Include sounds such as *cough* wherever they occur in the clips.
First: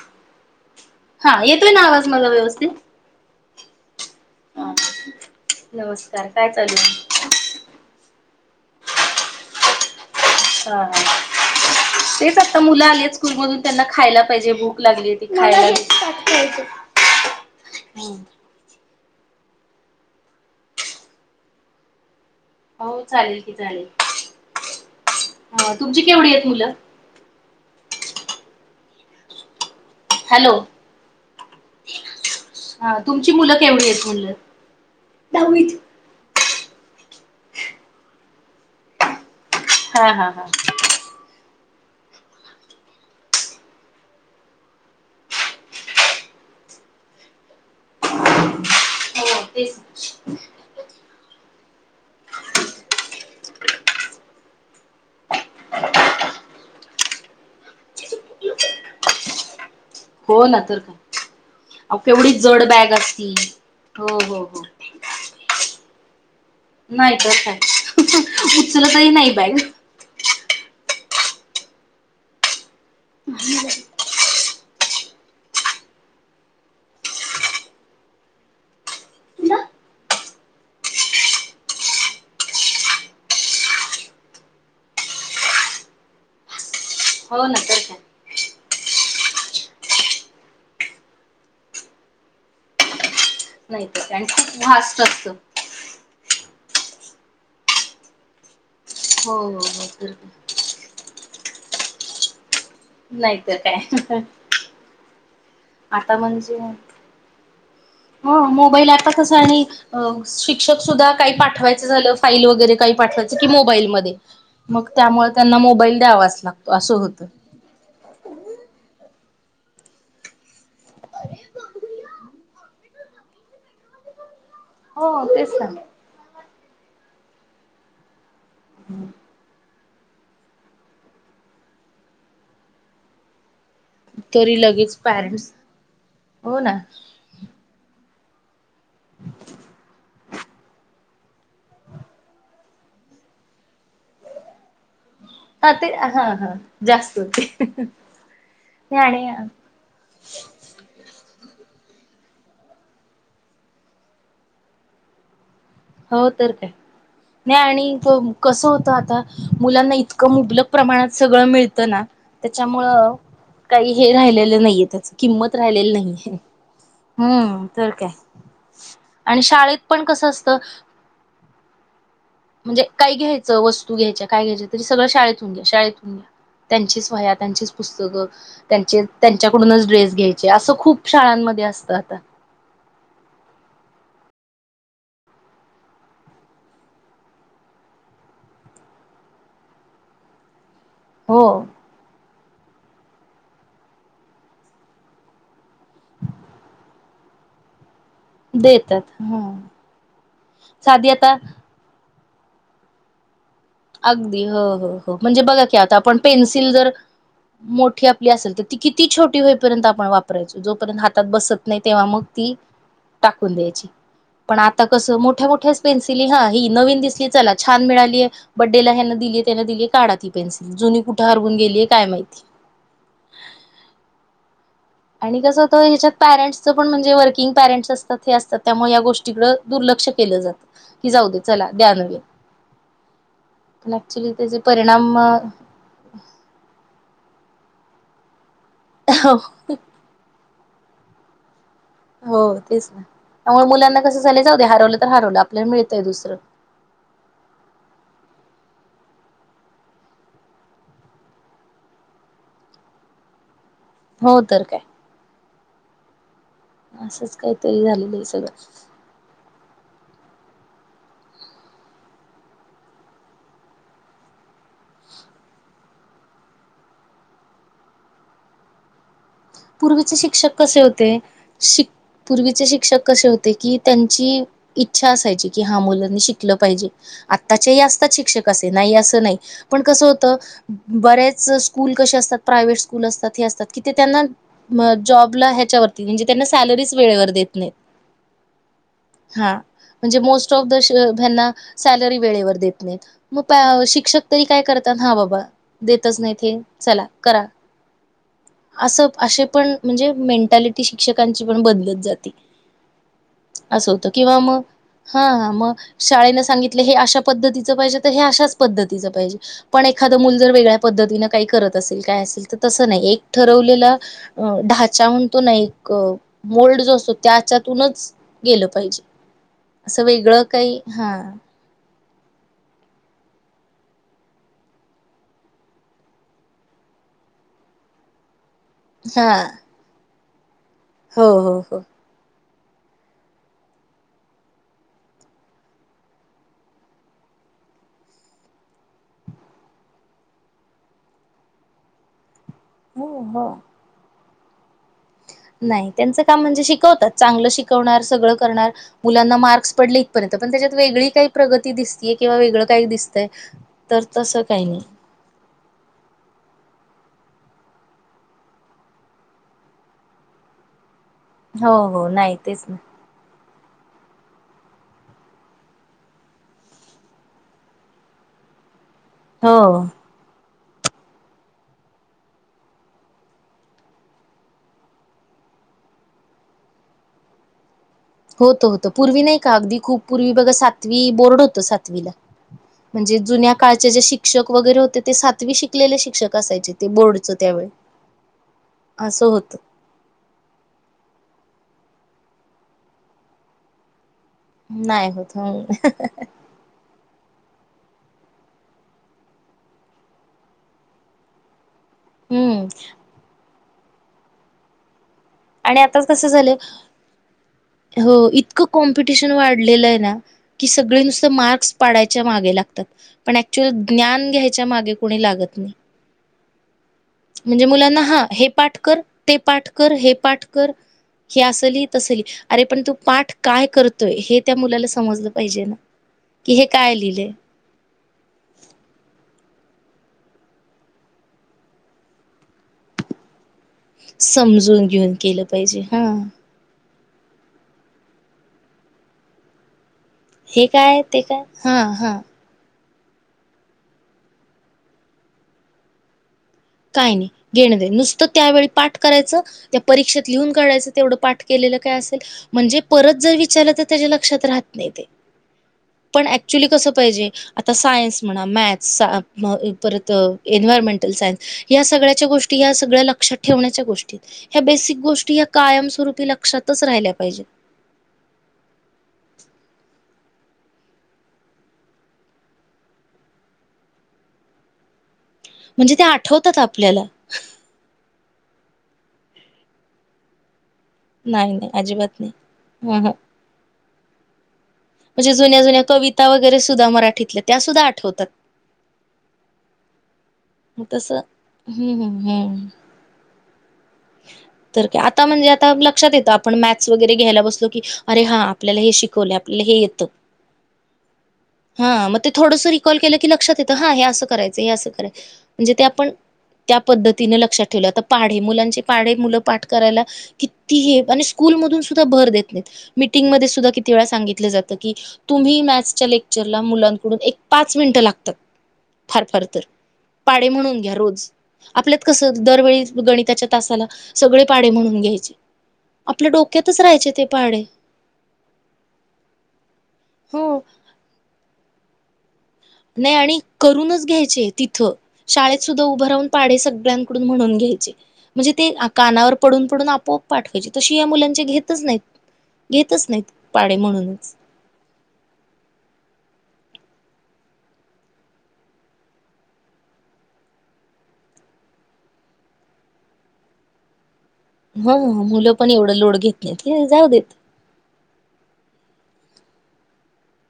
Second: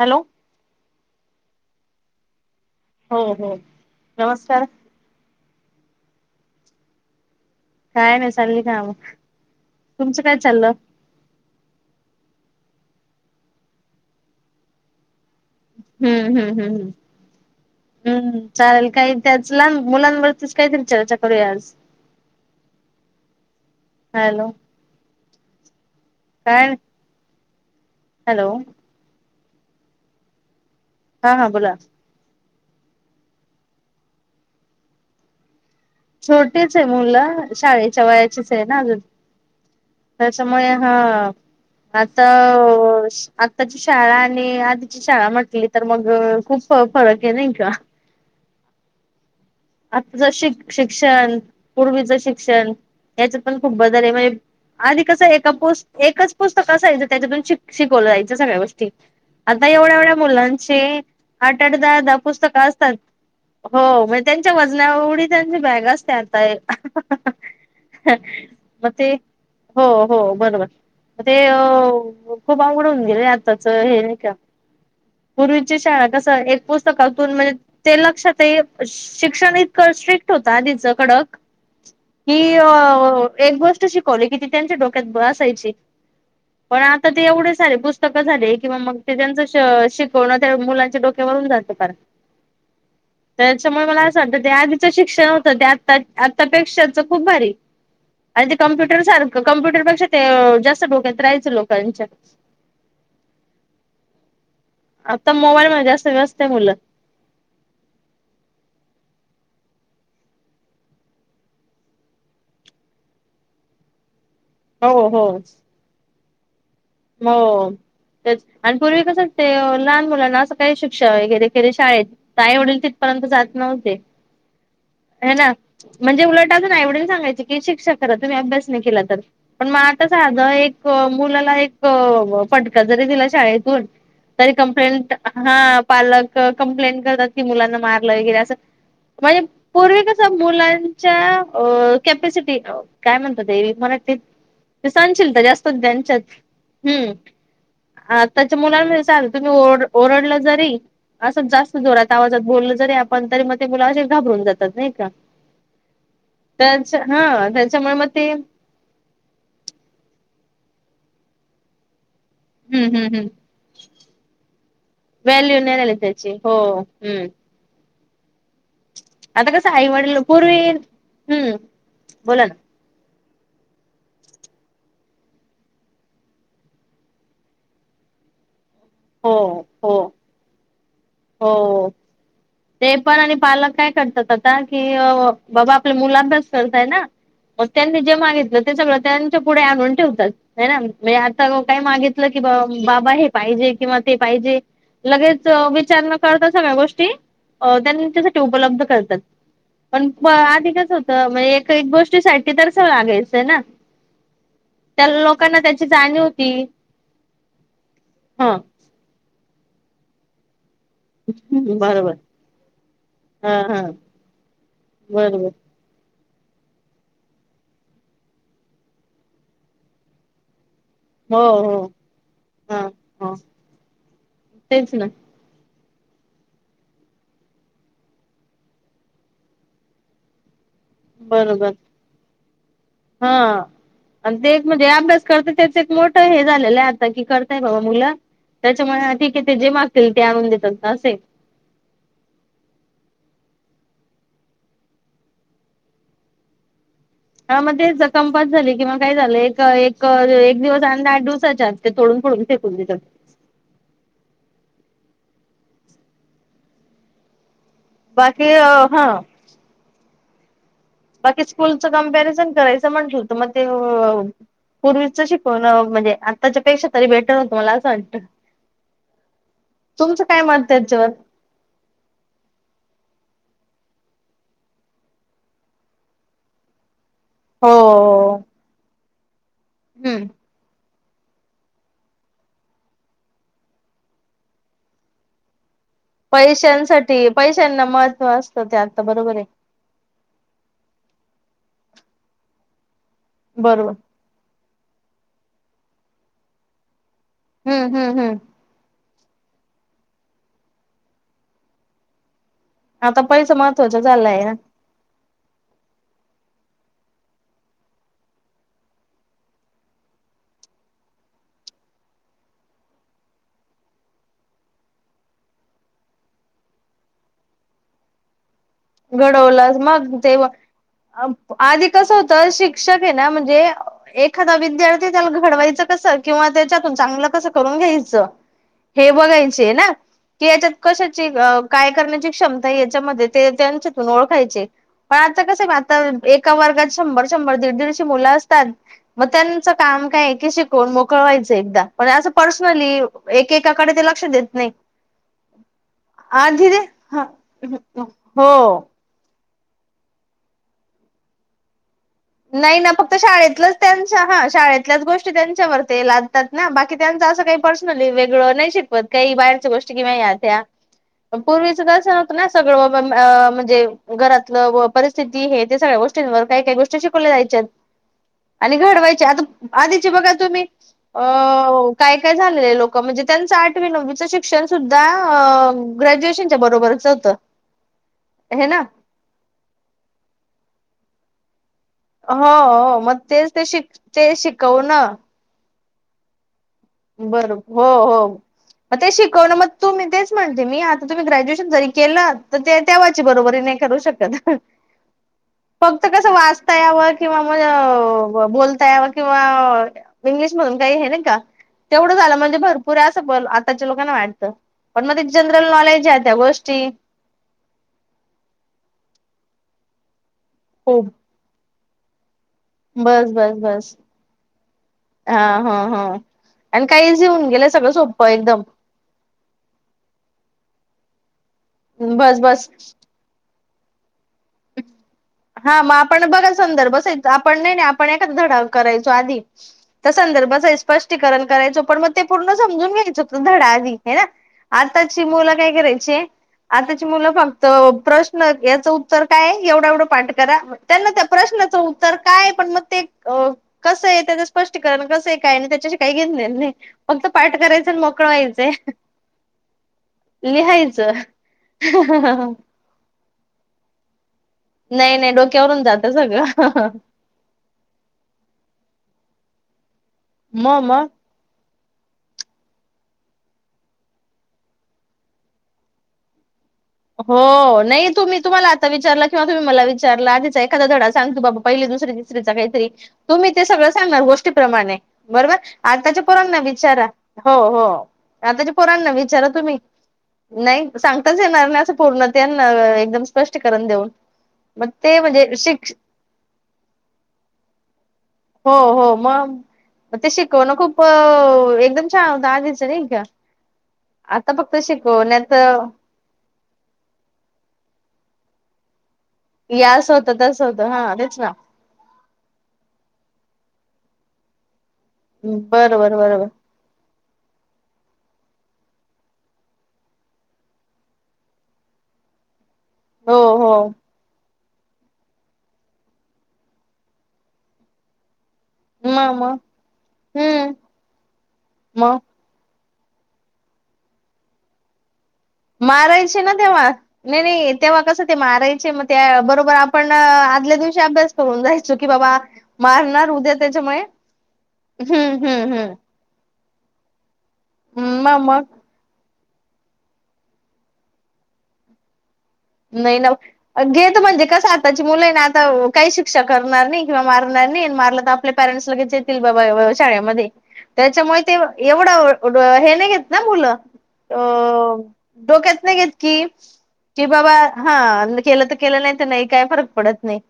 Hello हा येतोय ना आवाज मला व्यवस्थित. हो हो नमस्कार. हा. नमस्कार! काय चालू हाय? काय नाही चालली काम, तुमचं काय? चाललं हा हा. तेच आता मुलं आले आहेत स्कूल मधून, त्यांना खायला पाहिजे, भुक लागली खायला. हम्म हम्म चालल काही त्याच, लहान मुलांवरतीच काहीतरी चर्चा करूया आज. हाव चालेल की चालेल, हॅलो तुमची केवढी आहेत काय मुलं. हॅलो. हॅलो. हा हां बोला. हा तुमची मुलं केवढी आहेत म्हणलं, दहावीत छोटीच आहे मुलं, शाळेच्या वयाचीच आहे ना अजून हा हा त्याच्यामुळे हा आता अ आताची शाळा आणि आधी ची शाळा म्हटली तर, मग खूप फरक आहे नाही का? हो तेच आत्ताच शिक शिक्षण, पूर्वीच शिक्षण याच्यात पण खूप बदल आहे, म्हणजे आधी कसं? एका पुस एकच पुस्तक असायचं, त्याच्यातून शिक शिकवलं जायचं, सगळ्या गोष्टी आता एवढ्या एवढ्या हो ना तर मुलांचे काय आठ- आठ अहो दहा- दहा केवढी जड पुस्तकं बॅग असतात. असती. हो, म्हणजे त्यांच्या वजनाएवढी त्यांच्या बॅगा असत्या आता नाही तर काय? *unintelligible* मग उचलतही ते नाही बाई. हो हो बरोबर, ते खूप आवघडून गेले आताच हे नाही का? पूर्वीची शाळा कस? एक पुस्तकातून म्हणजे ते लक्षातही असं. शिक्षण इतकं स्ट्रिक्ट होत आधीच कडक ही अ एक गोष्ट शिकवली कि, ती त्यांच्या डोक्यात बसायची. पण आता ते हो एवढेच ना झाले, तर काय पुस्तकं झाले किंवा मग ते त्यांच शिकवण मुलांच्या डोक्यात ते होवून जात पार, त्याच्यामुळे नाही मला तर काय, असं आणि वाटत, ते खूप आधीचं व्हास्ट शिक्षण असतं. होतं ते, आ आतापेक्षाच खूप भारी आणि ते कम्प्युटर हो सारखं, हो हो कम्प्युटरपेक्षा तर ते जास्त डोक्यात राहायचं लोकांच्या नाहीतर काय? आता मोबाईल मध्ये जास्त आता व्यस्त आहे म्हणजे मुलं *inaudible* हो मोबाईल आता कस आणि अ शिक्षक सुद्धा काही पाठवायचं झालं, फाईल वगैरे काही पाठवायचं की, मोबाईलमध्ये मग हो त्यामुळे त्यांना मोबाईल द्यावाच लागतो आसं होत. मग. तेचं आणि पूर्वी कसं अस ते, लहान मुलांना असं काही शिक्षा वगैरे केली शाळेेत तर आई- वडील तिथपर्यंत, जात नव्हते. हो हाय ना, तेच म्हणजे उलट आजून आईवडील सांगायचे की, शिक्षा करा तुम्ही अभ्यास नाही केला तर पण मग आता, साध एक मुलाला एक अ फटका जरी दिला शाळेतून तरी लगेच कंप्लेंट, पॅरेंट्स हा पालक हो ना कंप्लेंट करतात कि, मुलांना मारलं वगैरे असं. म्हणजे पूर्वी कस मुलांच्या कॅपसिटी काय म्हणतात ते वी मराठीत? ते सहनशीलता जास्त हा ते त्यांच्यात हा हा हम्म जास्त होते आताच्या मुलाला म्ह आणि सांग तुम्ही ओ ओरडलं जरी असं जास्त जोरात आवाजात बोललं जरी, आपण तरी मग ते मुल असे घाबरून जातात नाही का? हो तर काय? त्याच हा नाही त्याच्यामुळे मग ते आणि कसं होतं आता मुलांना इतकं मुबलक प्रमाणात सगळं मिळतं ना. हम्म हम्म त्याच्यामुळं हम्म काही हे राहिलेलं नाहीये त्याच, किंमत व्हॅल्यू नाही राहिलेली राहिली त्याची नाहीे. हो हम्म तर काय आणि आता कसं शाळेत आई पण वडील कस अस त पूर्वी हम्म बोला ना म्हणजे काही घ्यायचं, वस्तू घ्यायच्या, काय घ्यायच्या तरी, सगळं शाळेतून घ्या, शाळेतून घ्या. त्यांचे वह्या त्यांचीच पुस्तकं त्यांचे हो त्यांच्याकडूनच हो ड्रेस घ्यायचे असं खूप शाळांमध्ये हो असतं आता ते पण आणि पालक काय करतात आता, कि बाबा आपल्या मुलाचाच खर्च आहे ना. मग त्यांनी जे मागितलं ते सगळ त्यांच्या पुढे आणून ठेवतात ना म्हणजे हो आता काही मागितलं कि बा बाबा हे पाहिजे किंवा ते पाहिजे लगेच विचार न करता सगळ्या गोष्टी त्यां उपलब्ध देतात करतात ह आधी कसं साधी होत. आता एक गोष्टीसाठी तरसं लागायचंय ना. अगदी हो हो त्या हो म्हणजे लोकांना बघा की त्याची आता आपण जाणीव होती पेन्सिल जर मोठी आपली ह असेल तर ती किती छोटी होईपर्यंत आपण वापरायचो जोपर्यंत हा बसत नाही तेव्हा बरोबर मग ती ह टाकून ह द्यायची पण आता कस मोठ्या बरोबर मोठ्या पेन्सिल हा ही नवीन दिसली चला छान मिळालीय. बड्डेला ह्याना दिले त्याना दिले काढा ती पेन्सिल जुनी कुठ हो हो हा हो तेच ना. आणि कसं होतं याच्यात पॅरेंट्सच पण म्हणजे वर्किंग पॅरेंट्स असतात. हे असतात. त्यामुळे या गोष्टीकडं दुर्लक्ष केलं जात की, जाऊ दे चला बरोबर द्या नवीन हा पण ऍक्च्युली आणि ते त्याचे एक म्हणजे परिणाम अभ्यास करत तेच मोठ हे झालेल की आता करतायत बाबा मूल त्याच्यामूळ ठीक आहे ते जे मा ते आणून देतात ना असय. हो तेच ना त्यामुळे मुलांना कसं झाले जाऊदे हरवलं तर हरवलं आपल्याला मिळतंय दुसरं ह मग ते कंपास झाली किंवा काय झालं एक एक एक दिवस अंदा आठ दिवसाच्यात तोडून फोडून फेकून देतात. हो तर काय. असंच काहीतरी झालेलं आहे बाकी सगळं. हा बाकी स्कूलच कंपरिजण करायचं म्हंटलं होत मग ते. पूर्वीच शिकवून म्हणजे आत्ताच्या पेक्षा तरी बेटर होतं मला असं वाटतं. पूर्वीचे तुमचं काय शिक्षक मत कसे त्याच्यावर होते. शिक पूर्वीचे शिक्षक कसे होते की त्यांची. इच्छा असायची की हा मुलांनी शिकलं पाहिजे. आत्ताचेही असतात हो शिक्षक असे नाही असं नाही पण कसं होतं. बरेच स्कूल कसे असतात. प्रायव्हेट स्कूल असतात. हे असतात की ते त्यांना म जॉबला ह्याच्यावरती. म्हणजे त्यांना सॅलरीच पैशांसाठी वेळेवर देत नाही पैशांना महत्त्व असतं ते आता बरोबर आहे हा. म्हणजे मोस्ट ऑफना सलरी वेळेवर देत नाही मग बरोबर शिक्षक तरी काय करतात हा बाबा देतच नाही ते चला करा. हम्म हम्म हम्. असं असे पण म्हणजे मेंटॅलिटी शिक्षकांची पण बदलत जाते. आता पैसा असं महत्त्वाच होतं किंवा झालाय ना. मग हा मग शाळेन सांगितलं हे अशा पद्धतीचं पाहिजे तर हे अशाच पद्धतीचं पाहिजे. पण एखादं मूल जर वेगळ्या पद्धतीनं काही करत असेल काय असेल तर तसं नाही एक ठरवलेलं, अ ढाचा म्हणतो ना एक मोल्ड जो असतो त्याच्यातूनच गेल पाहिजे घडवलाच असं मग ते वेगळं काही हा. आधी कसं होतं शिक्षक आहे ना म्हणजे, एखादा विद्यार्थी त्याला घडवायचं कसं, किंवा त्याच्यातून चांगलं कसं करून घ्यायचं. हे हा बघायचे आहे ना की, याच्यात हो कशाची हो हो काय करण्याची क्षमता याच्यामध्ये ते. त्यांच्यातून ओळखायचे. पण आता कसं आहे आता एका वर्गात शंभर शंभर दीड दीडशी मुलं असतात. मग त्यांचं काम काय एकी शिकवून मोकळवायचं एकदा पण असं पर्सनली हो हो एकेकाकडे ते लक्ष देत नाही. नाही त्यांचं काम म्हणजे आधी रे शिकवतात, हा चांगलं शिकवणार सगळं हो करणार मुलांना मार्क्स पडले इथपर्यंत पण त्याच्यात वेगळी काही प्रगती दिस नाही ना फक्त शाळेतलंच तर त्यांच्या तसं हा काही नाही शाळेतल्याच गोष्ट ष्टी त्यांच्यावर ते लादतात ना बाकी त्यांच असं काही पर्सनली वेगळं नाही शिकवत काही बाहेरच्या गोष्टी किंवा या त्या अन हो पूर्वीचं हो तस नाही नव्हतं ना तेच सगळं हो पण अह म्हणजे घरातले परिस्थिती हे सगळ्या गोष्टींवर काही काही गो ष्टी शिकवल्या जायच्या आणि घडवायच्या आता हो आधीचे बघा तुम्ही अ हो काय काय झालेलं लोक म्हणजे त्यांचं आठवी नववीचं शिक्षण सुद्धा अह ग्रॅज्युएशनच्या बरोबरच होतं. होत हे ना होत. पूर्वी नाही का अगदी खूप पूर्वी बघा सातवी बोर्ड होतं सात विला हो मग म्हणजे तेच जुन्या ते शिक काळचे जे ते शिक्षक वगैरे होते ते शिकवणं सातवी शिकलेले शिक्षक असायचे ते बोर्डच बरोबर त्यावेळी हो हो. आता हे असं शिकवणं होत मग तुम्ही तेच म्हणते मी आता तुम्ही ग्रॅज्युएशन जरी केलं तर तेव्हाची बरोबरी नाही करू शकत नाही होत हम्म फक्त कसं वाच ता यावं किंवा म बोलता यावर किंवा इंग्लिश मधून काही हे नाही का तेवढं झालं म्हणजे भरपूर असं पण आताच्या लोकांना वाटतं पण मध्येच जनरल आणि नॉलेज आताच ह्या कसं त्या झालं गोष्टी हो इतकं कॉम्पिटिशन वाढलेलं आहे ना की सगळे खूप नुसत मार्क्स पाडायच्या मागे लागतात बस पण बस ऍक्चुल बस ज्ञान घ्यायच्या मागे कोणी हा लागत नाही. हा हा आणि काही इझी होऊन म्हणजे गेलं सगळं मुलांना हा सोपं हे एकदम पाठ कर ते पाठ कर हे पाठ कर, हे अस ली तस ली बस अरे बस पण तू पाठ काय करतोय हे त्या मुलाला समजलं पाहिजे ना, की हे काय लिहिलंय. पण नाही नाही आपण एखादा धडा करायचो आधी त्या संदर्भाच स्पष्टीकरण करायचो पण मग ते पूर्ण समजून घ्यायचं तो धडा माहित आहे ना. समजून घेऊन आताची केलं मुलं काय पाहिजे हा करायचीय आताची मुलं फक्त प्रश्न याचं उत्तर काय एवढ एवढं पाठ करा. हे काय त्यांना ते त्या काय प्रश्नाचं हा उत्तर हा काय पण मग ते अ कसं येत त्याचं स्पष्टीकरण कसं आहे काय यांना त्याच्याशी काही घेन देणं नाही. काय फक्त नाही पाठ घेणं करायचं देणं आणि मोकळं नुसतं त्यावेळी व्हायचंय पाठ करायचं त्या परीक्षेत लिहून काढायचं लिहायचं तेवढं पाठ केलेलं काय असेल म्हणजे परत जर विचारलं तर त्याच्या लक्षात राहत नाही ते. डोक्यावरून जात पण ऍक्चुली सगळं कसं पाहिजे आता सायन्स म्हणा मॅथ्स म परत म मग एनवायरमेंटल सायन्स या सगळ्याच्या गोष्टी या सगळ्या लक्षात ठेवण्याच्या गोष्टी आहेत. ह्या बेसिक गोष्टी ह्या कायमस्वरूपी लक्षात हो नाही तुम्ही तुम्हाला आता विचारल किंवा तुम्ही मला विचारला आधीचा एखादा धडा सांग की बाबा पहिली दुसरी तिसरीचा काहीतरी तुम्ही ते सगळं सांगणार गोष्टीप्रमाणे बरोबर, म्हणजे त्या आताच्या पोरांना आठवतात आपल्याला विचारा हो हो आताच्या पोरांना विचारा तुम्ही, नाही सांगताच येणार नाही. च पूर्ण त्यांना ह ह एकदम स्पष्टीकरण देऊन. मग ते म्हणजे जुन्या जुन्या शिक कविता वगैरे सुद्धा मराठीतल्या त्या सुद्धा आठवतात हो हो मग ते शिकवण मग खूप तसं हम्म एकदम हम्म छान होत हम्म आधीच नाही का आता फक्त तर काय आता म्हणजे शिकवण्यात आता लक्षात येत आपण मॅथस वगैरे घ्यायला बसलो की अरे हा आपल्याला हे शिकवलं आहे. लिहा स्वतःच स्वतः हा तेच ना हा मग ते थोडंस रिकॉल केलं की लक्षात येतं हा हे असं करायचं हे असं करायचं म्हणजे ते आपण बरोबर बरोबर त्या पद्धतीने लक्षात ठेवलय आता पाढे मुलांचे पाढे मुलं पाठ करायला किती हे आणि स्कूल मधून सुद्धा भर देत नाहीत हो मीटिंगमध्ये सुद्धा हो किती वेळा सांगितलं जातं की तुम्ही मॅथसच्या लेक्चरला मुलांकडून एक पाच मिनिटं लागतात म फार फार मग तर पाढे हम्म म्हणून घ्या रोज. आपल्यात मग कस दरवेळी गणिताच्या तासाला सगळे पाढे म्हणून घ्यायचे. आपल्या मारायचे ना डोक्यातच तेव्हा राहायचे ते नाही पाढे नाही तेव्हा कसं ते मारायचे मग त्या बरोबर आपण हो आदल्या दिवशी *unintelligible* अभ्यास करून जायचो की बाबा नाही मारणार आणि उद्या त्याच्यामुळे करूनच घ्यायचे तिथं हम्म शाळेत हम्म सुद्धा उभं राहून *unintelligible* पाढे सगळ्यानकडून म्हणून घ्यायचे हम्म मग म्हणजे मग ते कानावर पडून पडून आपोआप पाठवायचे तशी या मुलांचे घेतच नाही नाही ना घेत म्हणजे का त्याची मुलं नाही आता काही शिक्षा करणार नाही किंवा मारणार नाही आणि मारलं तर आपल्या पॅरेंट्सला बाबा शाळेमध्ये त्याच्यामुळे ते एवढं हे नाही घेत ना मुलं ह अ मुलं पण एवढं लोड घेत नाहीत जाऊ देेत रं हा केलं तर केलं नाही तर नाही काय फरक पडत नाही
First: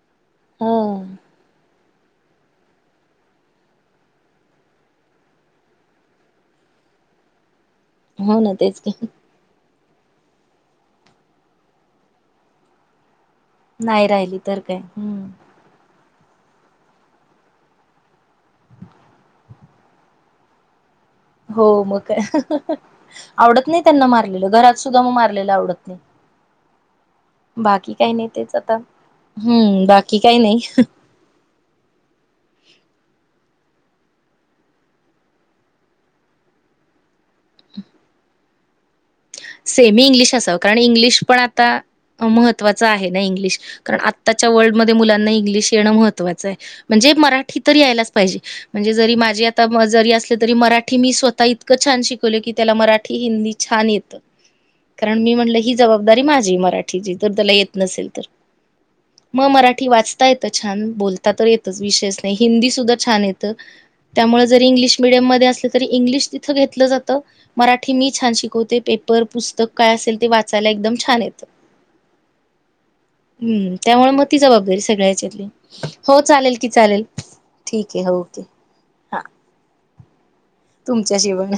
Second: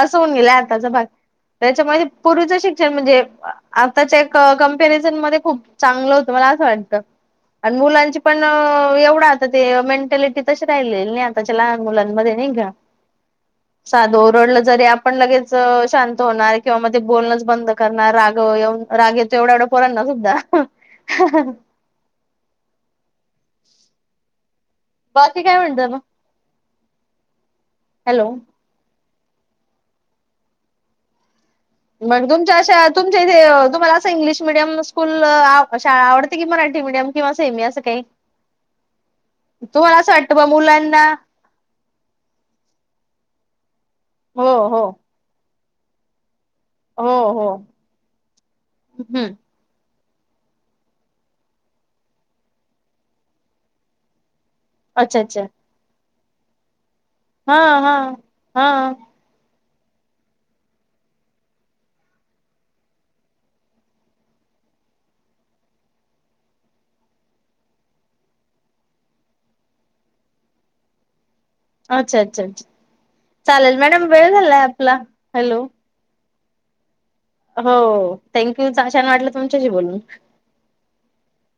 अस होन गेला हो आताचा भाग श्षण म्हण आता करन खप चांगलं होतं मला असं वाटतं *unintelligible* आणि मुलांची हो पण ना तेच की एवढा आता ते मेंटॅलिटी तशी राहिले नाही त्यांच्या लहान मुलांनमध्ये नई का नाही साधं राहिली तर ओरडलं काय जरी आपण हम्म लगेच शांत होणार किंवा मग ते बोलणंच बंद करणार राग ये राग य तो एवढा एवढं पोरणणार सुद्धा ह *unintelligible* हो मग आवडत नाही त्यांना मार घ सुद्धा मग बाकी मारलेला काय म्हणत आवडत नाही मग *unintelligible* बाकी काही नाही हॅलो तेच आता हम्म बाकी काही नाही मग तुमच्या अशा तुमच्या इथे तुम्हाला असं इंग्लिश मिडियम स्कूल शाळा आवडते कि मराठी मिडियम किंवा सेम असं काही *unintelligible* *unintelligible* तुम्हाला सेमी असं वाटतं इंग्लिश बा असावं कारण मुलांना इंग्लिश पण आता महत्वाचं आहे नाही इंग्लिश कारण हो आत्ताच्या हो वर्ल्डमध्येध्ये मुलांना इंग्लिश येणं महत् *unintelligible* मह म्हणजे हो हो मराठी तरी यायलाच पाहिजे म्हणजे जरी हम्म माझी आता जरी असलं तरी मराठी मी स्वतः इतकं छान शिकवल की त्याला मराठी हिंदी छान येतं अच्छा कारण मी अच्छा म्हणलं ही जबाबदारी माझी मराठीची ज त्याला हा येत हा नसेल तर हा मग मराठी वाचता येतं छान बोलता तर येतच विशेच नाही हिंदी सुद्धा छान येतं त्यामुळे जरी इंग्लिश मिीडियम मध्ये असलं तरी इंग्लिश तिथं घेतलं जातं मराठी मी छान शिकवते पेपर पुस्तक काय असेल ते वाचायला एकदम छान आहेत अच्छा अच्छा अच्छा हम्म चालेल मॅडम त्यामुळे मग वेळ ती झालाय जबाबदारी आपला सगळ्याचीेतली हॅलो हो चालेल की चाले हो थँक्यू छान वाटलं तुमच्याशी बोलून तुमच्या शिपण